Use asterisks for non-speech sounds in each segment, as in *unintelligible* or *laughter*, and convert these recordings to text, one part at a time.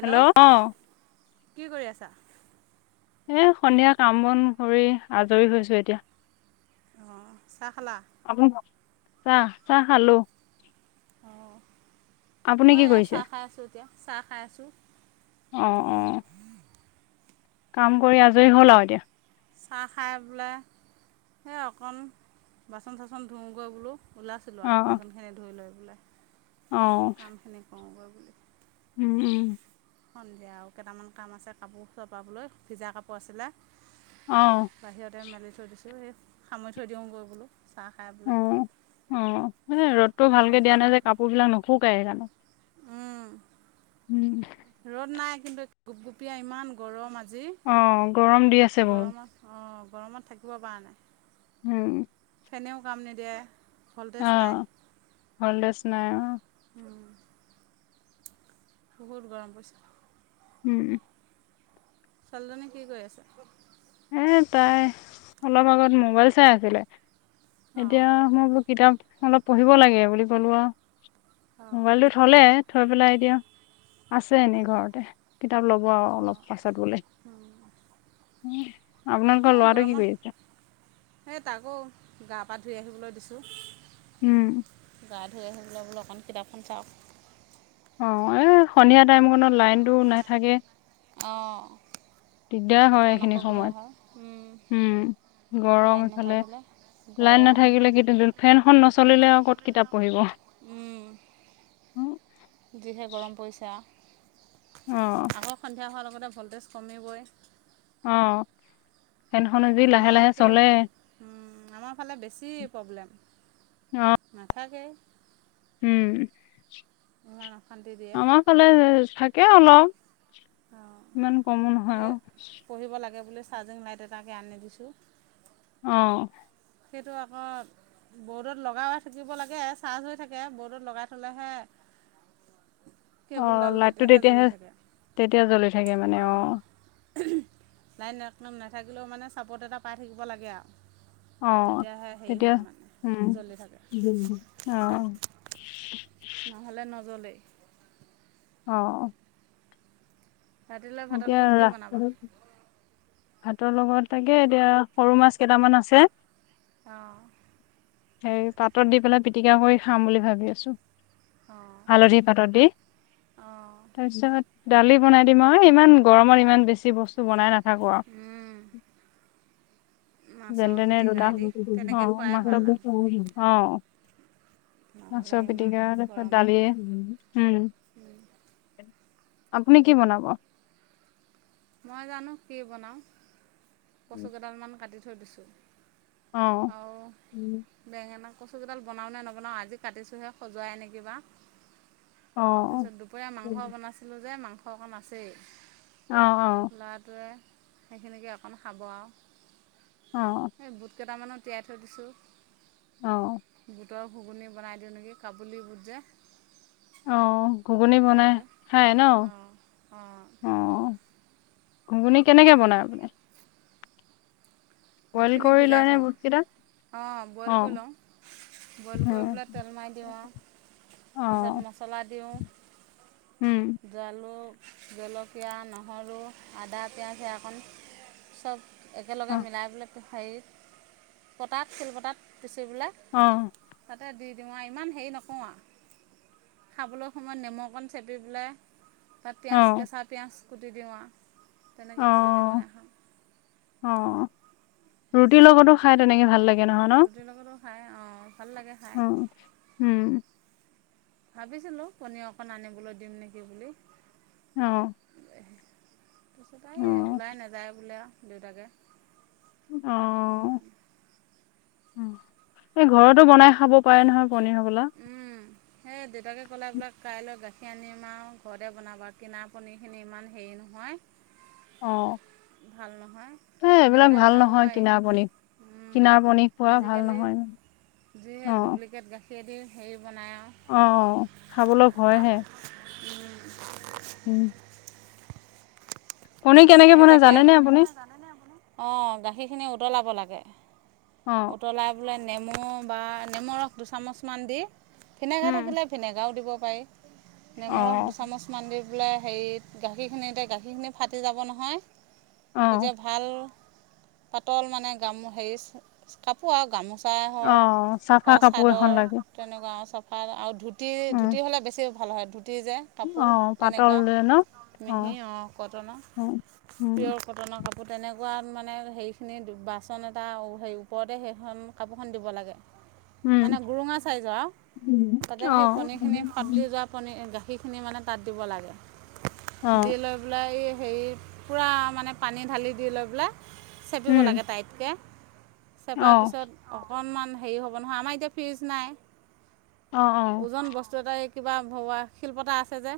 Hello অ কি কৰি আছা এ সন্ধিয়া কাম বন কৰি আজৰি হৈছো এতিয়া চখলা আপুনি চাহ - চাহ খালো। অ আপুনি মই কি এয়া কৰিছে চাহ খাই আছো এতিয়া চাহ খাই আছো আহ অ কাম কৰি আজৰি হল আৰু এতিয়া চাহ খাই বোলে সেই অকণ বাচন চচন ধুোওঁগৈ বোলো ওলাইছিলো অ আৰু আপাৰচনখিনি ধুই লৈ বোলে অ অ কামখিনি কৰোগৈ। উম উম সন্ধিয়া আৰু কেইটামান কাম আছে কাপোৰ চপাবলৈ ভিজা কাপোৰ আছিলে অ বাহিৰতে মেলি থৈ দিছো এই সামৰি থৈ দিওঁ গৈ বোলো চাহ খাই অ পেলাই অ মানে ৰ'দটো বাচন ভালকে দিয়া নাই যে কাপোৰ বিলাক নুশুকাই সেইকাৰণে উম উম ৰ'দ নাই কিন্তু গুপগুপীয়া ইমান গৰম আজ অ গৰম দি আছে বহুত অঁ গৰমত থাকিব পৰা নাই উম সেনেও কাম নিদিয়ে ভল্টেজ অ নাই হলডছ নাই বহুত গৰম পৰিছে। উম চাল্জানে কি কৰি আছে এ তাই অলপ আগত মোবাইল চাই আছিলে এতিয়া অঁ মই বোল কিতাপ অলপ পঢ়িব লাগে বুলি ক'লো আৰু অঁ মোবাইলটো থলে থৈ পেলাই এতিা আছে এনেই ঘৰতে কিতাপ ল'ব আৰু অলপ অঁ পাছত বলে আপোনাৰোক সেই লাৰ কি গৰমত কৰি আছে তপা ধুই আহিবলৈ দিছোঁ উম গা ধুই আহুবলৈ বোলো অকণ কিতাপখন চাওক অ এ সন্ধিয়া টাইমত লাইনতটো নাইথাকে অঁ দিগদা হয় ইমান এইখিনি অসুবিধা সময়ত হয় উম গৰম লাইন ইফালে নাথাকিলে লাইন নাথাকিলে কি গৰম ফেনখন নচলিলে নাথিলে আৰু ক'ত কিতাপ পঢ়িব ফনখন ন যিহে গৰম পৰিছে অ আগৰ সন্ধিয়া হোৱাৰ লগতে ভল্টেজ কমিবই আহ আমাৰ একে আমাৰ ফালে বেছি প্ৰব্লেম অ মাথথাে উম অশান্তি দিয়ে আমাৰ ফালে থাকে অলপ এই ইমান কম ন হয় আৰু চাজিং মাইট তাকে আনি দিছোঁ অ সেইটো আকৌ বৰ্ডত লগাই থাকিব লাগে চাৰ্জ হৈ থাকে বৰ্ডত লগাই থলেহে অহ, কেবুলডাল লাইটটো জ্বলি তেতিয়াহে- থাকে তেতিয়া জ্বলি থাকে মানে অ, অঁ লাইন এক নাথাকিলেও মানে চাপৰ্ট এটা পাই থাকিব লাগে আৰু। অ তেতিয়াহে হেৰি তেতিয়া হয় মানে উম জ্বলি থাকে অ নহ'লে নজ্বলে অ ৰাতিলৈ ভাতৰ এতিয়া লগত ৰা কি বনাবা ভাতৰ লগত থাকে এতিয়া সৰু মাছ কেইটামান আছে অ হে পাতত দি পেলাই পিটিকা কৰি খাম বুলি ভাবি আছো। অঁ হালধি পাতত দি অঁ তাৰপিছত দালি বনাই দিম আৰু ন ইমান গৰমত ইমান বেছি বস্তু বনাই নাথাকো আৰু মাছৰ যেনেে পিটিকাই দি তেনেকৈ খোৱাই ভাল আৰু অ নহ'লে মাছৰ ইমান পিটিকা তাৰপত গৰমত দালি হম আপুনি কি বনাব? মই জানো কি বনাওঁ কচু কেইডালমান কাটি থৈ দিছোঁ অ'। আও বেঙেনা কচু কেইডাল বনাওঁ নে নবনাওঁ, আজি কাটিছোঁহে। সজোৱাই নেকিবা অ', তাৰপিছত দুপৰীয়া মাংস বনাইছিলো যে মাংস অকণ আছেই। অ', ল'ৰাটোৱে সেইখিনিকে অকণ খাব আও। অ'। কেইটামানত তিয়াই থৈ দিছো অ', গুত *unintelligible* ঘুগুনি বনাই দিওঁ নেকি। কাবুলি বুট যে অ', ঘুগুনি বনাই সেয়াকে খায় ন। অঁ অঁ অ'। ঘুগুনি কেনেকে বনাই আপুনি? বইল কৰি লয়নে বুটকিটা? অ', বইল কৰি লওঁ। বইল কৰি উম পেলাই তেল মাৰি দিওঁ আও। অ পিছত মছলা দিওঁ। উম জলু জলকীয়া, নহৰু, আদা, পিঁয়াজ সেই অকণ চব একেলগে অ মিলাই পেলাই হেৰিত, পটাত, শিলপতাত পিচি পেলাই অ তাতে দি দিওঁ আও, ইমান হেৰি নকো আও। খাবলৈ সময়ত নেমু অকণ চেপি পেলাই তাত অ পিয়ঁয়াজ, কেঁচা পিয়ঁয়াজ কুটি দিওঁ আৰু তেনেকৈ অ ঘুগুনি বনাই খাওঁ। অ', ৰুটিৰ লগতো খাই তেনেকে ভাল লাগ ৰুটিৰ লগতো খাই আহ ভাল লাগে খাই। উম উম ভাবিছিলোঁ পনীৰ অকণ আনিবলৈ দিম নেকি বুলি। অ'। তাই অ এই ওলাই নাযায় বোলে আৰু দেউতাকে অ', সেইকাৰণে এই ঘৰতো বনাই খাব পাৰে নহয়। পনীৰ হবলা উম, হেই দেউতাকে ক'লে বোলা কাইলৈ গাখ এ আনিম আও, ঘৰতে বনাব। কিনা পনীৰখিনি ইমান হেৰি নহয় অ ভাল নহয়। এ এইবিলাক ঘৰতে ভাল বনাব নহয় পাৰি কিনাৰ পনীৰ। উম কিনাৰ পনীৰ খোৱা ভাল আজিকালি নহয়। অ যিহে ডুপ্লিকেট গাখীয়ে দি হেৰি বনাই আ অ', খাবলৈ ভয়হে। উম। পনীৰ কেনেকে বনাই জানে নে আপুনি? অ', গাখি খিনি উতলাব লাগে। অ উতলাই পেলাই নেম অ', বা, নেমুৰস দুচামুচমান দি, ভিনেগা উম থাকিলে ভিনেগাও দিব পাৰি। অ নেমু ৰস দুচামুচমান দি পেলাই, হেৰিত গাখীৰখিনিতে, গাখীৰখিনি ফাটি যাব নহয় অ তেতিয়া ভাল পাতল মানে গামো, হেইচ, উম, কাপোৰ আও গামোচা। চাই অ হওক চাফা বা কাপোৰ এখন চাদৰ লাগে তেনেকুৱা চব। আৰু ধুতি, উম ধুতি হ'লে বেছি ভাল হয়। ধুত এই যে কাপোৰ অ পাতল তেনেকুৱা যে ন মিহি অ', কটনৰ অ উম পিয়'ৰ কটনৰ কাপোৰ তেনেকুৱা, মানে হেৰিখিনি বাচন এটা অ'ও, হেৰি ওপৰতে হেইখন কাপোৰখন দিব লাগে। উম মানে গুৰুঙা চাইজ আৰু, তাতে অ সেই পণীৰখিনি ফাটি যোৱা পনী-গা সেইখিনি মানে তাত দিব লাগে। অ দি লৈ পেলাই এই হেই পুৰা মানে পানী ঢালি দি লৈ পেলাই চেপিব উম লাগে টাইটকে। অ চেপাৰ পিছত অকণমান হেৰি হ'ব নহয়, আমাৰ এতিয়া ফ্ৰিজ নাই অ অ ওজন বস্তু এটা, এই কিবা ভওৱা শিলপতা আছে যে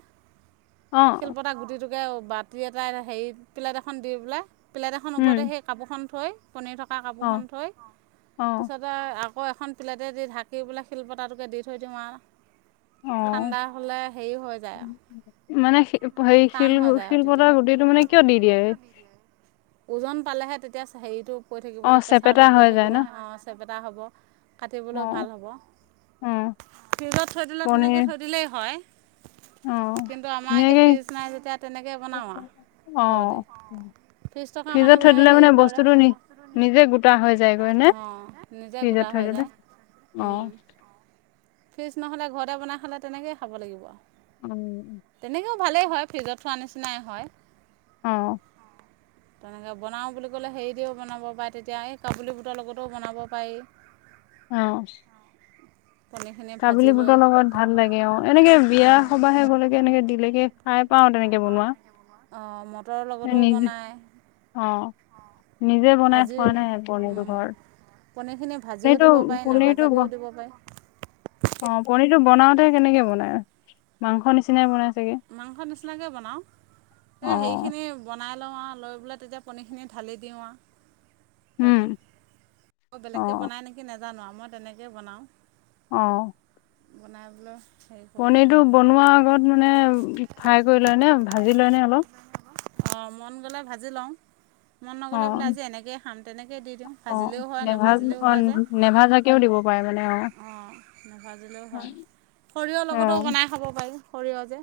অ শিলপতা গুটিটোকে বতি এটা হেৰি প্লেট এখন দি পেলাই প্লেট এখন উম ওপৰতে হেই কাপোৰখন থৈ, পনীৰ থকা অ কাপোৰখন থৈ। অ পিছতে আও আকৌ এখন প্লেটে দি ঢাকি পেলাই শিলপতটোকে দি থৈ দিও আৰু। অ ঠাণ্ডা হ'লে হেৰি হৈ যায়। মানে, হেৰি শিল টান হৈ যায় আৰু তেতিয়া। শিলপতাৰ গুটিটো মানে কিয় দি দিয়ে ওজন পালেহে তেতিয়া হেৰিটো ৰি থাকিব অ যে চেপেটা প্ৰেছাৰটো পৰি হৈ যায় ন থাকিলে চেপেটা হ'ব, অ কাটিবলৈ ভাল হ'ব। অ ফিজত থৈ দিলে তেনেকে পনীৰ থৈ দিলেই হয়। অ কিন্তু আমাৰ এতিয়া ধুনীয়াকে ফ্ৰিজ নাই যেতিয়া তেনেকেই বনাওঁ আৰু। অ হ দে ত্ৰিশ টকা ফ্ৰিজত মানুহে থৈ দিলে মানে হেৰি কৰে, বস্তুটো নি নিজে গোটা হৈ যায়গৈ নে নিজে গোটা হয় *inaudible* আহ। ফিজ নহ'লে ঘৰতে বনাই খালে তেনেকেই খাব লাগিব। উম। তেনেকৈও ভালেই হয় ফ্ৰিজত থোৱা নিচিনাই হয়। অ। *inaudible* তেনেকৈ বনাওঁ বুলি ক'লে হেৰি দিও বনাব পাৰে তেতিয়া এই কাবুলি বুটৰ লগতও বনাব পাৰি। অ। পনীৰখিনি ভাজি কাবিলি লৈ বুটৰ লগত ভাল লাগে অ, এনেকে বিয়া অঁ সবাহে গলেকে এনেকে দিলেকে খাই পাও নেকে বনোৱা অঁ মটৰৰ এ লগতো নিজে বনায়, অ' অঁ নিজে বনাই খোৱা নাই পনীৰটো ঘৰ পনীৰখিনি ভাজিও দিব পাৰি ব নাভাজাকেও দিব পাৰে। অ পনিৰটো বনাওতে কেনেকে বনাই, মাংস নিচিনাই বনাই চাগে মাংস নিচিনাকৈ বনাওঁ, এই অ' হেৰিখিনি বনাই লওঁ আৰু লৈ পেলাই তেতিয়া পনীখিনি ঢালি দিওঁ আৰু। উম তাতেই, বেলেগকৈ অ' বনায় নেকি নাজানো আৰু মই তেনেকৈ বনাওঁ। আহ। বনাই বলৈ পনিৰটো বনোৱাৰ আগত মানে ফ্ৰাই কৰি লয় নে, ভাজি লয় নে অলপ? অ মন গ'লে ভাজি লওঁ। মন নগ'লে বোলে অ' আজি এনেকৈয়ে খাম তেনেকয় দি দিও অ' ভাজিলেও হয় নেভাজ নাভাজিলেও অ' হয় যায়। নেভাজাকেও দিব পাৰে মানে অ, নাভাজিলেও হয় সৰিয়হৰ লগতো বনাই খাব পাৰি। সৰিয়হ যে,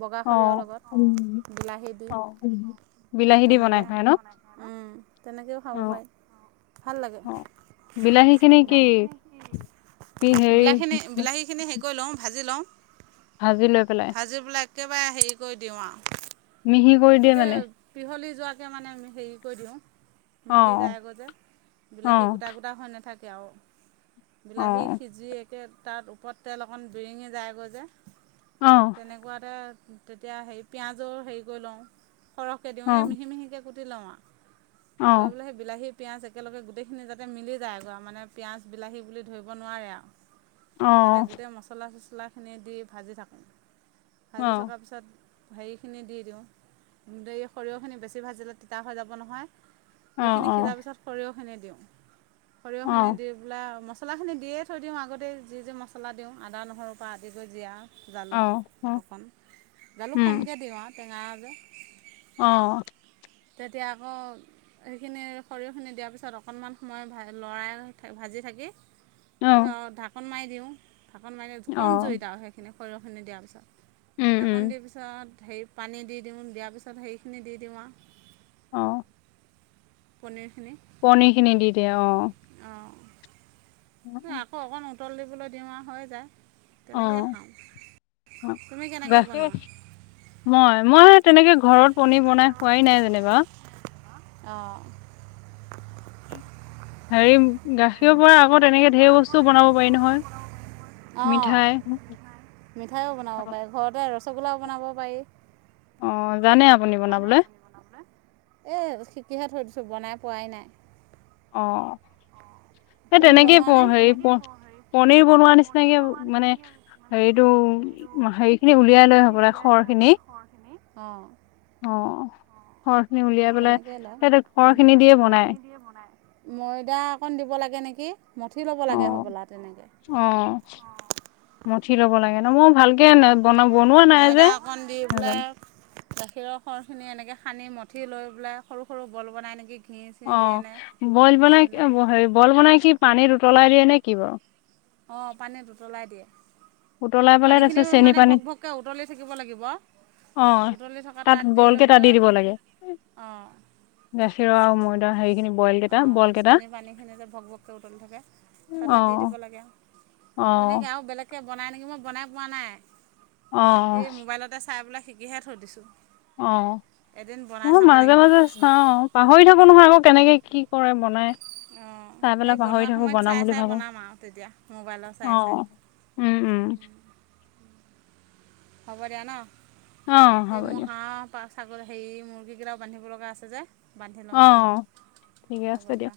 বগা অ' সৰিয়হৰ লগত, অ' বিলাহী দি। অ'। বিলাহী দি বনাই তেনেকে, খাই ন? উম, তেনেকেও খাব অ', পায়। ভাল লাগে, অ'। বিলাহী খিনি কি জানা পি হেৰি বিলাহীখিনি, বিলাহীখিনি হেৰি কৰি লওঁ ভাজি লওঁ। ভাজি লৈ পেলাই ভাজি পেলাই একেবাৰে হেৰি কৰি দিওঁ আ মিহি কৰি দিয়ে মানে। পিহলি যোৱাকৈ মানে হেৰি কৰি দিও, মিলি অ', যায়গ' যে, বিলাহী অ', গোটা-গোটা হৈ নাথা এতিয়া আৰু বিলাহী অ', সিজি একে তাত ওপৰত তেল অকণ বিৰিঙি যায়গ' যে। অ', তেনেকুৱাতে তেতিয়া হেৰি পিঁয়াজৰ হেৰি কৰি লওঁ। সৰহকে দিওঁ, এই অ', মিহি-মিহিকে কুটি লওঁ আৰু, অ', লৈ পেলাই সেই বিলাহী পিঁয়াজ একেলগে গোটেইখিনি যাতে মিলি যায়, মানে পিঁয়াজ বিলাহী বুলি ধৰিব নোৱাৰে অ', অ', তাতে অ', গোটেই মছলা-চছলাখিনি দি ভাজি থাক, ভাজি থকাৰ পিছত হেৰিখিনি দি দিওঁ, দে সৰিয়হখিনি বেছি ভাজিলে তিতা হৈ যাব নহয়। সেইখিনি সিজাৰ পিছত সৰিয়হখিনি দিওঁ, সৰিয়হখিনি অ', দি পেলাই ম মছলাখিনি দিয়ে থৈ দিও আগতে যি - যি মছলা দিও আদা নহৰুৰ পৰা আদি কৰি জিৰা জালুক, অ', অ', অকণ জালুক উম, কমকৈ দিওঁ আৰু টেঙা যে। অ। তেতিয়া আকৌ সেইখিনি সৰিয়হখিনি দিয়াৰ পিছত অকণমান সময় লৰাই ভাজি জ অ', থাকে। ঢাকোন মাৰি দিওঁ ঢাকোন মাৰি কম অ', জুইত আৰু সেইখিনি সৰিয়হখিনি দিয়াৰ পিছত উম, ণ উম, দি পিছত হেৰি পানী দি দিওঁ দিয়াৰ পিছত সেইৰিখিনি দি দিওঁ আৰু আহ পনে পনীৰ খিনি দি দিয়া অ অঁ আকৌ অকণ উতল দিবলৈ দিম হৈ যায় অ তেনেকৈয়ে খাওঁ তুমি কেনেকৈ বাকী বনোৱা মই মই তেনেকে ঘৰত পনিৰ বনাই খোৱাই নাই যেনিবা আহঁ হেৰি গাখীৰ পৰা আকৌ তেনেকে ঢেৰ বস্তুও বনাব পাৰি নহয় অঁ মিঠাই মিঠাইও বনাব পাৰি ঘৰতে ৰসগোল্লাও বনাব পাৰি জানে অ আপুনি জানে বনাবলে? আপুনি বনাবলে এ কিহে থৈ দিছোঁ বনাই পোৱাই নাই আহ স তুমি তেনেকেই বনোৱা নে? হেৰি পনিৰ বনোৱা নিচিনাকে মানে হেৰিতটো হেৰি খিনি উলিয়াই লৈ হবলে খৰ খিনি অ ঘৰখিনি উলিয়াই পেলাই সিহতে ঘৰখিনি দিয়ে বনাই ময়দা অকণ দিব লাগে নেকি মঠি লব লাগে অ' হবলা তেনেকে অ' মঠি ল'ব লাগে ন মই ভালক ময়দা অকণ দি পোাই নাজানো গাখীৰৰ খৰখিনি এনেকে সানি মঠি লৈ পেলাই সৰু সৰু বল বনাই নেকি ঘি চি অ দিয়ে নে বইল বনাই তেনেকৈ হে বইল বনাই কি পানীত উতলাই দিয়ে নে কি বাৰু অ পানী উতলাই দিয়ে উতলাই পেলাই তাৰপিছত পানীখিনিও চেনি মানে ভক পানীত ভককে উতলি থাকিব লাগিব অ উতলি থকা তাত লৈ বলকে তাত দি পেলাই দিব লাগে অঁ নেখি ৰ আৰু ময়দা হেৰিখিনি বইল কেইটা অঁ বল কেইটা চেনী পানীখিনিতে ভক ভককৈ উতলি থাকে তাতে অ দি দিব লাগে অ তেনেকে আৰু বেলেগ এতিয়া বনাই নেকি মই বনাই পোৱা নাই অ সেই মোবাইলতে চাই পেলাই শিকিহে থৈ দিছোঁ অ এদিন বনাই মই চাব মাজে লাগিব মাজে চাওঁ অ পাহৰি থাকো নহয় আকৌ কেনেকে কি কৰে বনায় অঁ এই বনোৱা সময়ত চাই বুলি চাই ভাবো বনাম আৰু তেতিয়া মোবাইলৰ অ চাই চাই উম উম হ'ব দিয় ন অ হ'ব দিয়াক আাগৰ হেৰি মুৰ্গীকেইটাও বান্ধিব লগা আছে যে বান্ধি অ লওঁগৈ ঠিকে হ'ব আছে দিয়ক দিয়া